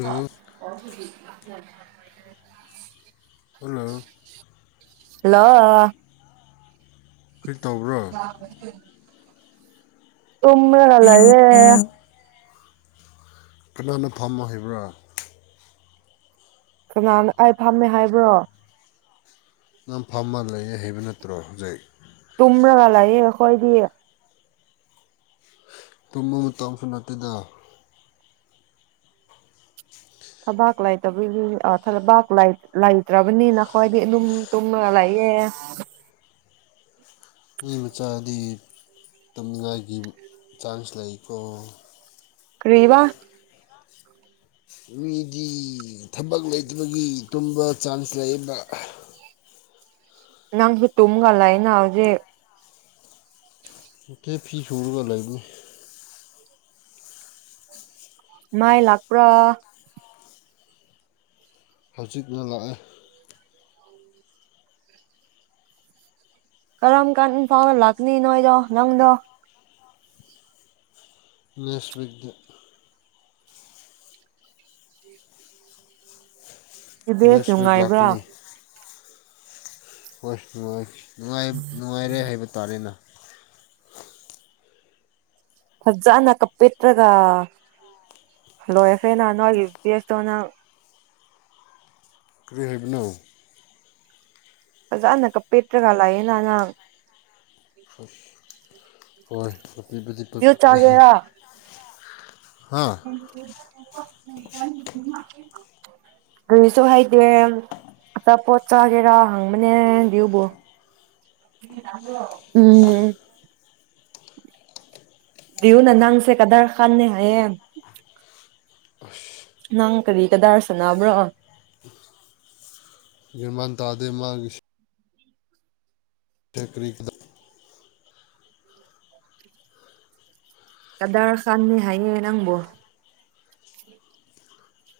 [inaudible] ꯍ [unintelligible] hello hello ꯀꯔꯤ ꯇꯧꯕ꯭ꯔꯣ [inaudible] ꯇꯨꯝꯔꯒ ꯂꯩꯔꯦ ꯀꯅꯥꯅ ꯐꯃꯣ ꯍꯥꯏꯕ꯭ꯔꯥ ꯀꯅꯥꯅ ꯑꯩ ꯐꯝꯃꯦ ꯍꯥꯏꯕ꯭ꯔꯣ ꯅꯪ ꯐꯝꯃ ꯂꯩ ꯍꯩꯕ ꯅꯠꯇ꯭ꯔꯣ ꯍꯧꯖꯤꯛ ꯇꯨꯝ꯭ꯔꯒꯂꯥꯏꯌꯦ ꯍꯣꯏꯗꯤ ꯇꯨꯝꯕ ꯃꯇꯝꯁꯨ ꯅꯠꯇꯦꯗ ꯊꯕꯥꯛ ꯂꯩꯇꯕꯒꯤ ꯑ ꯊꯕꯥꯛ ꯂꯩꯇ꯭ꯔꯕꯅꯤꯅ ꯈꯣꯏꯗꯤ ꯑꯗꯨꯝ ꯇꯨꯝꯃꯒ ꯂꯩꯌꯦ ꯃꯤ ꯃꯆꯥꯗꯤ ꯇꯨꯝꯅꯤꯡꯉꯥꯏꯒꯤ ꯆꯥꯟꯁ ꯂꯩꯀꯣ ꯀ꯭ꯔꯤꯕꯥ ꯃꯤꯗꯤ ꯊꯕꯛ ꯂꯩꯇꯕꯒꯤ ꯇꯨꯝꯕ ꯆꯥꯟꯁ ꯂꯩꯌꯦꯕ ꯅꯪꯁꯨ ꯇꯝꯒꯂꯏꯅ ꯍꯧꯖꯤꯦ ꯀꯦ ꯐꯤ ꯁꯨꯨꯔꯒ ꯂꯅꯤ ꯃꯥꯏ ꯂꯥꯛꯄ꯭ꯔ ꯍꯧꯖꯤꯛꯅ ꯂꯥꯛꯑꯦ ꯀꯔꯝ ꯀꯥꯟ ꯐꯥꯎ ꯂꯥꯛꯀꯅꯤ ꯅꯣꯏꯗꯣ ꯅꯪꯗꯣ ꯅꯦꯁ ꯒꯗꯠ ꯁꯤ ꯕꯦꯁ ꯅꯦꯛꯁ ꯋꯤꯛ ꯅꯨꯡꯉꯥꯏꯕ꯭ꯔꯥ ꯍ ꯍ [unintelligible] ꯅꯨꯡꯥꯏ ꯅꯨꯡꯉꯥꯏꯔꯦ ꯍꯥꯏꯕ ꯇꯥꯔꯦꯅ ꯐꯖꯅ ꯀꯞꯄꯤꯇ꯭ꯔꯒ ꯂꯣꯏꯔ꯭ꯈꯦꯅ ꯅꯣꯏꯒꯤ ꯄꯦꯁꯇꯣ ꯅꯪ ꯀꯔꯤ ꯍꯥꯏꯕꯅꯣ ꯐꯖꯥꯅ ꯀꯄꯦꯠꯇ꯭ꯔꯒ ꯂꯥꯛꯑꯦ ꯅꯍ ꯅꯪ ꯍꯣꯏ ꯑꯄꯤꯄꯗꯤꯠ ꯄꯠ ꯌꯨ [unintelligible] ꯑꯗꯨꯁꯨ ꯍꯩꯇꯦ ꯑꯆꯥꯄꯣꯠ ꯆꯥꯒꯦꯔꯥ ꯍꯪꯕꯅꯦ ꯕ ꯎꯝ ꯎ ꯅ ꯅꯥꯡꯁꯦ ꯀꯗꯥꯔ ꯈꯥꯟꯅꯦ ꯍꯥꯏꯌꯦ ꯅꯪ ꯀꯔꯤ ꯀꯗꯥꯔꯁꯅꯥꯕ꯭ꯔꯣ ꯃꯟ ꯇꯥꯗ ꯃꯥꯒꯤ ꯀꯔꯤ ꯀꯗ ꯀꯗꯥꯔ ꯈꯥꯟꯅꯤ ꯍꯥꯏꯌꯦ ꯅꯪꯕꯨꯣ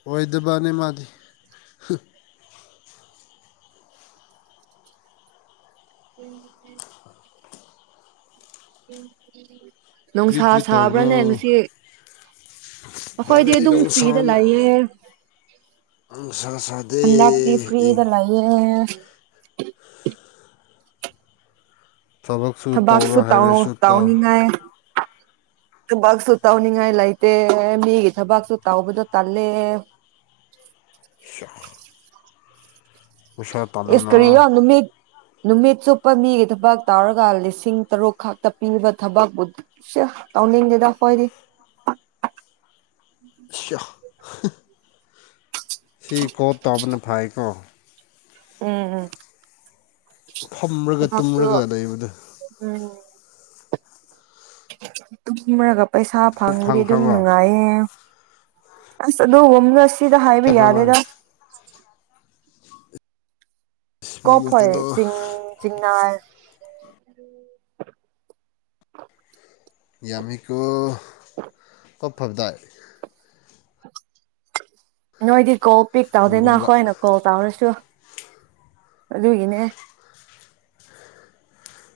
ꯑꯣꯏ ꯗꯕꯥꯅꯦ ꯃꯥꯗꯤ ꯎꯝ [unintelligible] ꯀꯔꯤ ꯅꯨꯡꯁꯥ ꯀꯔꯤ ꯇꯧꯕ꯭ꯔꯣ ꯁꯥꯕ꯭ꯔꯥꯅꯦ ꯉꯁꯤ ꯑꯩꯈꯣꯏꯗꯤ ꯑꯗꯒꯤ ꯑꯗꯨꯝ ꯐ꯭ꯔꯤꯗ ꯅꯨꯡꯁꯥꯅ ꯂꯩꯑ ꯅꯨꯡꯁꯥ ꯁꯥꯗꯦ ꯍꯟꯗꯛꯇꯤ ꯏꯪ ꯐ꯭ꯔꯤꯗ ꯂꯩꯑ [unintelligible] ꯊꯕꯛꯁꯨ ꯇꯧꯔꯣ ꯊꯕꯥꯥꯛꯁꯨ ꯇꯑꯣ ꯍꯥꯏꯔꯁꯨ ꯇꯧ ꯇꯥꯎꯅꯤꯉꯑ ꯊꯕꯛꯁꯨ ꯇꯧꯅꯤꯡꯉꯥꯏ ꯂꯩꯇꯦ ꯃꯤꯒꯤ ꯊꯕꯛꯁꯨ ꯇꯥꯎꯕꯗꯣ ꯇꯜꯂꯦ ꯄꯩꯁꯥ ꯇꯥꯜꯂꯨꯅ ꯏꯁꯀꯔꯤꯅ ꯃꯤ ꯅꯨꯃꯤꯠ ꯆꯨꯞꯄ ꯃꯤꯒꯤ ꯊꯕꯛ ꯇꯧꯔꯒ ꯂꯤꯁꯤꯡ ꯇꯔꯨꯛ ꯈꯛꯇ ꯄꯤꯕ ꯊꯕꯛꯄꯨ ꯇꯧꯅꯤꯡꯗꯦꯗ ꯍꯣꯏꯗꯤ ꯁꯦ ꯁꯤ ꯀꯣ ꯇꯣꯞꯅ ꯐꯥꯏꯀꯣ ꯎꯝ ꯎꯝ ꯐꯝꯔꯒ ꯊꯕꯛꯁꯨ ꯇꯨꯝꯔꯒ ꯂꯩꯕꯗꯨ ꯇꯨꯡ ꯃꯔꯒ ꯄꯩꯁꯥ ꯐꯪꯕꯗꯤ ꯑꯗꯨꯝ ꯐꯪꯈ꯭ꯔꯕꯣ ꯅꯨꯡꯉꯥꯏꯌꯦ ꯑꯗꯣ ꯍ ꯗ ꯍꯥꯏꯌꯦꯕꯤ ꯐꯪꯈ꯭ꯔꯕ ꯌꯥꯗꯦꯗ ꯃꯤ ꯀꯣꯞ ꯍꯣꯞ ꯃꯆꯥꯗꯣ ꯆꯤꯡ ꯆꯤꯡꯅꯔ ꯎꯝ ꯌꯥꯃꯤꯀꯣ ꯀꯞꯐꯕꯗꯏ ꯅꯣꯏꯗꯤꯀꯣꯞ ꯄꯤꯛ ꯒꯨꯝꯕ ꯇꯧꯗꯦꯅꯈꯣꯏ ꯑꯅ ꯀꯣꯜ ꯇꯧꯔꯁꯨ ꯑꯗꯨꯒꯤ ꯏꯅꯦ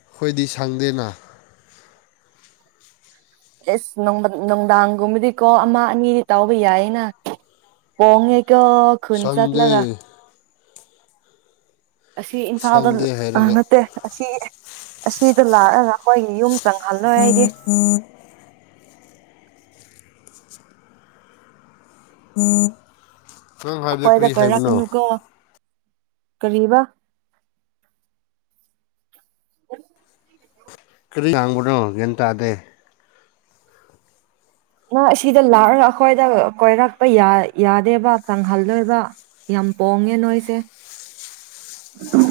ꯑꯩꯈꯣꯏꯗꯤ ꯁꯪꯗꯦꯅ ꯑꯦꯁ ꯅꯨꯡꯗꯥꯡꯒꯨꯝꯕꯗꯤꯀꯣ ꯑꯃ ꯑꯅꯤꯗꯤ ꯇꯥꯎꯕ ꯌꯥꯏꯅ ꯀꯣꯡꯉꯦ ꯀꯣ ꯈꯨꯟ ꯁꯪꯗꯦ ꯆꯠꯂꯒ ꯑ ꯁꯤ ꯏꯝꯐꯥꯜꯗ ꯁꯪꯗꯦ ꯑ ꯍꯥꯏꯔꯒ ꯅꯠꯇꯦ ꯑꯁꯤ ꯑꯁꯤꯗ ꯂꯥꯛꯒ ꯃꯈꯣꯏꯒꯤ ꯌꯨꯝ ꯆꯪꯍꯜꯂꯣꯏ ꯑꯩꯗꯤ [unintelligible] ꯑꯩꯈꯣꯏꯗ ꯀꯔꯤ ꯀꯣꯏꯔ ꯍꯥꯏꯕꯅꯣ ꯀꯅꯨ ꯀꯣ ꯀꯔꯤꯕꯥ [unintelligible] ꯀꯔꯤ ꯇꯥꯡꯒꯨꯅꯣ ꯒꯌꯥꯟ ꯇꯑꯗꯦ ꯁꯤꯗ ꯂꯥꯛꯑꯒ ꯑꯩ ꯈꯣꯏꯗ ꯀꯣꯏꯔꯛꯄ ꯌꯥꯗꯦꯕ ꯆꯪꯍꯜꯂꯣꯏꯕ ꯌꯥꯝ ꯄꯣꯡꯉꯦ ꯅꯣꯏꯁꯦ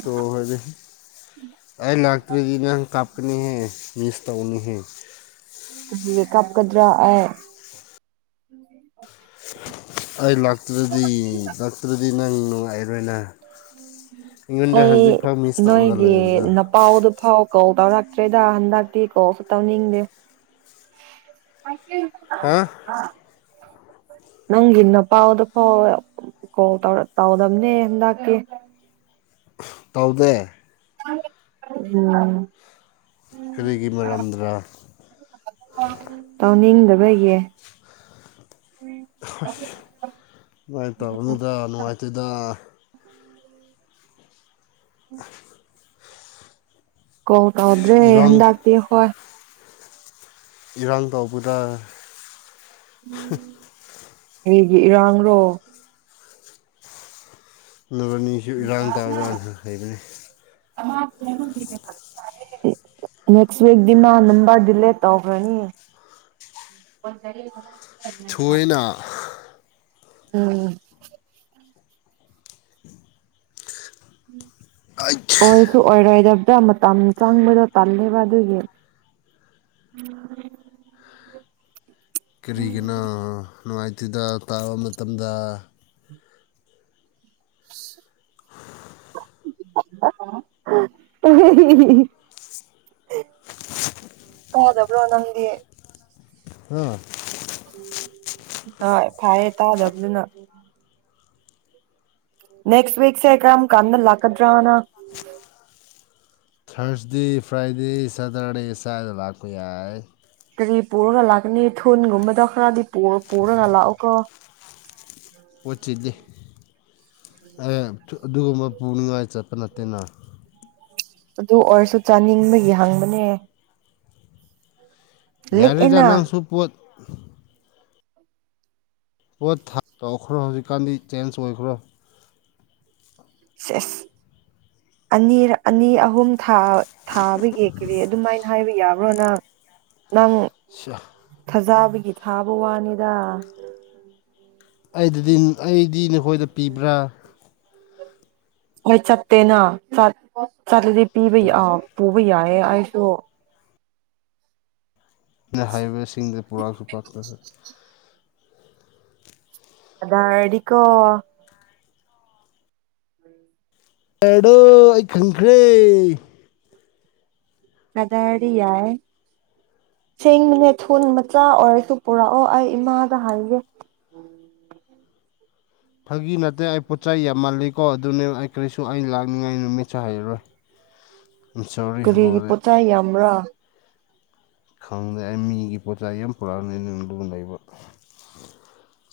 ꯇꯣ ꯍꯥꯏꯗꯤ ꯑꯩ ꯂꯥꯛꯇꯔꯤꯒꯤ ꯅꯪ ꯀꯥꯞꯀꯅꯤꯍꯦ ꯃꯤꯁ ꯇꯧꯒꯅꯤ ꯀꯦꯔꯤ ꯀꯞꯀꯗꯔꯥ ꯑꯩ ꯑꯩ ꯂꯥꯛ ꯂꯥꯛꯇꯔꯗꯤ ꯂꯥꯛꯇꯔꯗꯤ ꯅꯪ ꯅꯨꯡꯉꯥꯏꯔꯣꯏꯅ ꯑꯩꯉꯣꯟꯗ ꯑꯩ ꯍꯧꯖꯤꯛꯐꯥꯎ ꯃꯤꯁ ꯇꯧꯔꯒ ꯅꯣꯏꯒꯤ ꯂꯩꯕꯗꯣ ꯅꯄꯥꯎꯗ ꯐꯥꯎ ꯀꯣꯜ ꯇꯧꯔꯛꯇ꯭ꯔꯦꯗ ꯍꯟꯗꯛꯇꯤ ꯀꯣꯜꯁꯨ ꯇꯧꯅꯤꯡꯗꯦ ꯍꯥ [unintelligible] ꯅꯪꯒꯤ ꯅꯄꯥꯎꯗ ꯐꯥꯎ ꯀꯣꯟ ꯇꯥꯎꯗꯝꯕꯅꯦ ꯍꯟꯗꯥꯛꯀꯤ ꯇꯧꯗꯦ ꯎꯝ ꯀꯔꯤꯒꯤ ꯃꯔꯝꯗ꯭ꯔꯥ [unintelligible] ꯍ ꯅꯨꯡꯉꯥꯏ ꯇꯕꯗꯨꯗ ꯅꯨꯡꯉꯥꯏꯇꯦꯗ [unintelligible] ꯀꯤꯜ ꯇꯧꯗ꯭ꯔꯦ ꯏꯔꯥꯡ ꯍꯟꯗꯇꯤ ꯍꯣꯏ ꯏꯔꯥꯡ ꯇꯧꯕꯗ [unintelligible] ꯀꯩꯒꯤ ꯏꯔꯥꯡꯔꯣ ꯅꯤꯁꯨ ꯏꯔꯥꯡ ꯇꯥꯎꯔꯅ ꯍꯩꯕꯅꯤ ꯅꯤꯛꯁꯇ ꯅꯝꯕꯔ ꯗꯦꯂꯦꯠ ꯇꯧꯒ꯭ꯔꯅꯤ ꯊꯣꯏꯅ ꯎꯝ ꯑꯩꯠ ꯑꯣꯏꯁꯨ ꯑꯣꯏꯔꯣꯏꯗꯕꯗ ꯃꯇꯝ ꯆꯪꯕꯗꯣ ꯇꯜꯂꯦꯕ ꯑꯗꯨꯒꯤ ꯀꯔꯤꯒꯅꯥ ꯅꯨꯡꯉꯥꯏꯇꯗ ꯇꯥꯕ ꯃꯇꯝꯗ [unintelligible] ꯇꯥꯗꯕ꯭ꯔꯣ ꯅꯪꯗꯤ ꯑꯥ ꯍ ꯐꯌꯦ ꯇꯥꯗꯕꯗꯨꯅ ꯅꯦꯛꯁꯤꯛꯁꯦ ꯀ꯭ꯔꯝ ꯀꯟꯅ ꯂꯥꯛ ꯀꯗ꯭ꯔꯥꯅ ꯊꯔꯁꯗꯦ ꯐ꯭ꯔꯥꯏꯗꯦ ꯁꯦꯇꯔꯗꯦ ꯁꯥꯏꯗ ꯂ ꯌꯥꯏ ꯄꯨꯔꯒ ꯂꯥꯛꯀꯅꯤ ꯊꯨꯟꯒꯨꯝꯕꯗ ꯈꯔꯗꯤ ꯄꯨꯔꯒ ꯂꯥꯛꯑꯣꯀꯣ ꯄꯣꯠ ꯆꯤꯜꯂꯤ ꯑꯗꯨꯒꯨꯝꯕ ꯄꯨꯅꯤꯡꯉꯥꯏ ꯆꯠꯄ ꯅꯠꯇꯦꯅ ꯑꯗꯨ ꯑꯣꯏꯔꯁꯨ ꯆꯥꯅꯤꯡꯕꯒꯤ ꯍꯪꯕꯅꯦ ꯌꯥꯔꯤꯦꯗ ꯂꯤꯛꯑꯦꯅ ꯅꯪꯁꯨ ꯄꯣꯠ [unintelligible] ꯄꯣꯠ ꯇꯧꯈ꯭ꯔꯣ ꯍꯧꯖꯤꯛꯀꯥꯟꯗꯤ ꯆꯦꯟꯖ ꯑꯣꯏꯈ꯭ꯔꯣ ꯁꯁ ꯑꯅꯤ ꯑꯅꯤ ꯑꯍꯨꯝ ꯊꯥꯕ ꯌꯦꯛꯈ꯭ꯔꯦ ꯑꯗꯨꯃꯥꯏꯅ ꯍꯥꯏꯕ ꯌꯥꯕ꯭ꯔꯣ ꯅꯪ ꯅꯪ ꯈꯖꯥꯕꯤ ꯒꯤ ꯊꯥꯕ ꯋꯥꯅꯤꯗ ꯑꯩꯗꯗꯤ ꯑꯩꯗꯤ ꯅꯈꯣꯏꯗ ꯄꯤꯕ꯭ꯔꯥ ꯍꯣꯏ ꯆꯠꯇꯦꯅ ꯆ ꯆꯠꯂꯗꯤ ꯄꯤꯕ ꯌꯥ ꯄꯨꯕ ꯌꯥꯏꯌꯦ ꯑꯩ ꯇ ꯍꯥꯏꯋꯦꯁꯤꯡꯗ ꯄꯨꯔꯥꯛꯁꯨ ꯄꯨꯔꯛꯇ꯭ꯔꯁꯨ ꯑ ꯑꯅꯤꯀꯣ ꯑꯦꯗꯣ ꯑꯩ ꯈꯪꯈ꯭ꯔꯦ ꯑꯗꯨꯗꯥꯔꯗꯤ ꯌꯥꯏ ꯁꯦꯡꯕꯅꯦ ꯊꯨ ꯃꯆꯥ ꯑꯣꯏꯔꯁꯨ ꯄꯨꯔꯛꯑꯣ ꯑꯩ ꯏꯃꯥꯗ ꯍꯥꯏꯒꯦ ꯐꯥꯒꯤ ꯅꯠꯇꯦ ꯑꯩ ꯄꯣꯠꯆꯩ ꯌꯥꯝꯃꯜꯂꯤꯀꯣ ꯑꯗꯨꯅꯦ ꯑꯩ ꯀꯔꯤꯁꯨ ꯑꯩ ꯂꯥꯛꯅꯤꯡꯉꯥꯏ ꯅꯨꯃꯤꯠꯁꯨ ꯍꯥꯏꯔꯔꯣꯏ ꯀꯔꯤ ꯄꯣꯆꯥꯏ ꯌꯥꯝꯔ ꯈꯪꯗꯦ ꯃꯤꯒꯤ ꯄꯣꯠꯆ ꯌꯥꯝ ꯄꯨꯔꯛꯑꯅꯤꯗꯨ ꯂꯩꯕ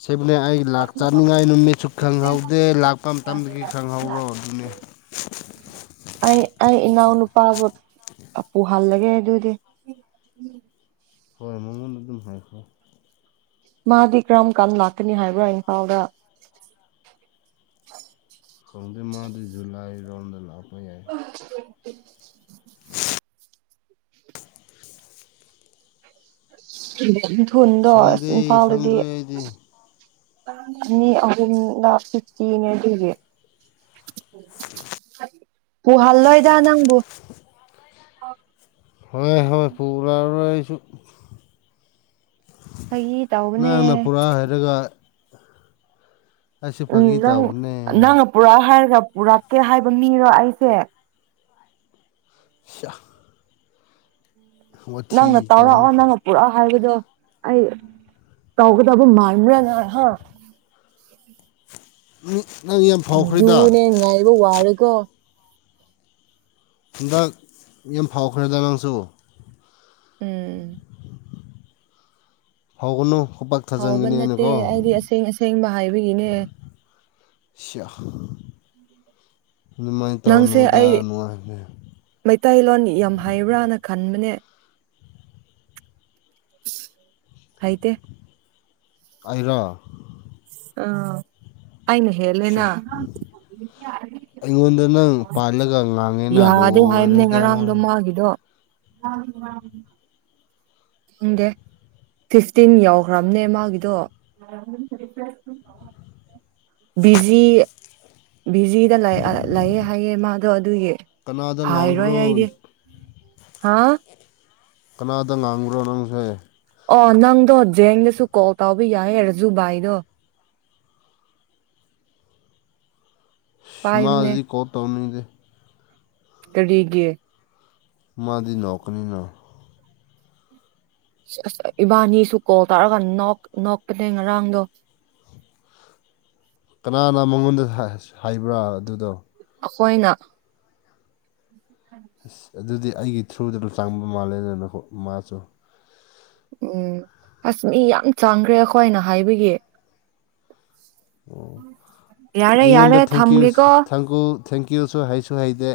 ꯁꯤꯕꯨꯅꯦ ꯑꯩ ꯂꯥꯛ ꯆꯅꯤꯡꯉꯥꯏ ꯅꯨꯃꯤꯠꯁꯨ ꯈꯪꯍꯧꯗꯦ ꯂꯥꯛꯄ ꯃꯇꯝꯗꯒꯤ ꯈꯪꯍꯧꯔꯣ ꯑꯗꯨꯅꯤ ꯑꯩ ꯑꯩ ꯏꯅꯥꯎ ꯅꯨꯄꯥ ꯄꯨꯍꯜꯂꯒꯦ ꯑꯗꯨꯗꯤ ꯍꯣꯏ ꯃꯃꯣꯟ ꯑꯗꯨꯝ ꯍ [unintelligible] ꯃꯥꯗꯤ ꯀꯔꯝ ꯀꯥꯟ ꯂꯥꯛꯀꯅꯤ ꯍꯥꯏꯕ꯭ꯔꯥ ꯏꯝꯐꯥꯜꯗ ꯈꯪꯗꯦ ꯃꯥꯗꯤ ꯖꯨꯂꯥꯏ ꯔꯣꯝꯗ ꯂꯥꯛ ꯍ ꯎ ꯎ [unintelligible] ꯊꯨꯟꯗꯣ ꯑꯁ ꯁꯪꯗꯦ ꯏꯝꯐꯥꯜꯗꯗꯤ ꯁꯪꯗ꯭ꯔꯦ ꯑꯩꯗꯤ ꯑꯅꯤ ꯑꯍꯨꯝꯂꯛ ꯐꯤꯐꯇꯤꯅꯦ ꯑꯗꯨꯒꯤ ꯄꯨꯍꯜꯂꯣꯏꯗ ꯅꯪꯕꯨ ꯍꯣꯏ ꯍꯣꯏ ꯐꯨꯒ꯭ꯔꯔꯣꯏ ꯑꯩꯁꯨ ꯐꯥꯒꯤ ꯇꯧꯕꯅꯦ ꯅꯪꯅ ꯄꯨꯔꯥ ꯍꯥꯏꯔꯒ ꯑꯩꯁꯨ ꯎꯝ ꯐꯥꯒꯤ ꯅꯪ ꯇꯧꯕꯅꯦ ꯅꯪ ꯄꯨꯔꯥ ꯍꯥꯏꯔ ꯄꯨꯔꯛ ꯄꯨꯔꯛꯇꯦ ꯍꯥꯏꯕ ꯃꯤꯔꯣ ꯑꯩꯁꯦ ꯁꯏ ꯅꯡꯅ ꯇꯧꯅꯨ ꯇꯧꯔꯛꯑꯣ ꯅꯡꯅ ꯄꯨꯔꯛꯑꯣ ꯍꯥꯏꯕꯗꯣ ꯑꯩ ꯇꯧꯒꯗꯕ ꯃꯥꯟꯕ꯭ꯔ [inaudible] ꯐꯥꯎꯈ꯭ꯔꯦꯗ ꯑꯗꯨꯅꯦ ꯉꯥꯏꯕ ꯋꯥꯔꯦ ꯀꯣ ꯍꯟꯗꯥꯛ ꯌꯥꯝ ꯐꯥꯎꯈ꯭ꯔꯦꯗ ꯅꯡꯁꯨ ꯎꯝ ꯍꯧꯒꯅꯨ ꯐꯥꯎꯕ ꯅꯠꯇꯦ ꯑꯩꯗꯤ ꯑꯁꯦꯡ ꯑꯁꯦꯡꯕ ꯍꯥꯏꯕꯒꯤꯅꯦ ꯁꯦꯌꯥ ꯅꯡꯁꯦ ꯑꯩ ꯃꯩꯇꯩꯂꯣꯟ ꯌꯥꯝ ꯍꯥꯏꯕ꯭ꯔꯥꯅ ꯈꯟꯕꯅꯦ ꯍꯩꯇ ꯑꯔꯣ ꯑꯥ ꯑꯩꯅ ꯁꯦꯌꯥ ꯍꯦꯜꯂꯦꯅ ꯑꯩꯉꯣꯟꯗ ꯅꯡ ꯄꯥꯜꯂꯒ ꯉꯥꯡꯉꯦꯅ ꯌꯥꯗꯦ ꯍꯥꯏꯕꯅꯦ ꯂꯣꯏꯔꯦꯗ ꯉꯔꯥꯡꯗꯣ [unintelligible] ꯗꯦ ꯐꯤꯐꯇꯤꯟ ꯌꯥꯎꯈ꯭ꯔꯕꯅꯦ ꯃꯥꯒꯤꯗꯣ ꯕꯤꯖꯤ ꯕꯤꯖꯤꯗ ꯂꯥꯛꯑꯦ ꯍꯥꯏꯑꯦ ꯃꯥꯗꯣ ꯑꯗꯨꯒꯤ ꯀꯅꯥꯗ ꯍꯥꯏꯔꯣꯏ ꯉꯥꯡꯕ꯭ꯔꯣ ꯑꯩꯗꯤ ꯍꯥꯥ ꯀꯅꯥꯗ ꯉꯥꯡꯈ꯭ꯔꯣ ꯅꯡꯁꯦ ꯑꯣ ꯅꯡꯗꯣ ꯖꯦꯡꯗꯁꯨ ꯀꯣꯜ ꯇꯧꯕ ꯌꯥꯏ ꯔꯥꯖꯨ ꯕꯥꯏꯗꯣ ꯁ ꯄꯥꯏꯕꯅꯦ ꯃꯥꯥꯗꯥꯗꯤ ꯀꯣ ꯇꯧꯅꯤꯗ ꯀꯔꯤꯒꯤ ꯃꯥꯗꯤ ꯅꯣꯛꯀꯅꯤꯅ ꯑꯁ ꯏꯕꯥꯅꯤ ꯁꯨ ꯀꯣꯜ ꯇꯥꯔꯒꯥ ꯅꯣꯛ ꯅꯣꯛꯄꯅꯦ ꯉꯔꯥꯡꯗꯣ ꯀꯅꯥꯅ ꯃꯉꯣꯟꯗ ꯍꯥꯏ ꯍꯥꯏꯕ꯭ꯔꯥ ꯑꯗꯨꯗꯣ ꯑꯩꯈꯣꯏꯅ ꯑꯁ ꯑꯗꯨꯗꯤ ꯑꯩꯒꯤ ꯊ꯭ꯔꯨꯗ ꯑꯗꯨꯝ ꯆꯡꯕ ꯃꯥꯜꯂꯦ ꯅꯥꯀꯣ ꯃꯥꯁꯨ ꯎꯝ ꯑꯁ ꯃꯤ ꯌꯥꯝ ꯆꯥꯡꯈ꯭ꯔꯦ ꯑꯩꯈꯣꯏꯅ ꯍꯥꯏꯕꯒꯤ ꯌꯥꯔꯦ ꯌꯥꯔꯦ ꯊꯝꯒꯦꯀꯣ ꯊꯦꯡꯀꯌꯨꯁꯨ ꯍꯩꯁꯨ ꯍꯩꯗꯦ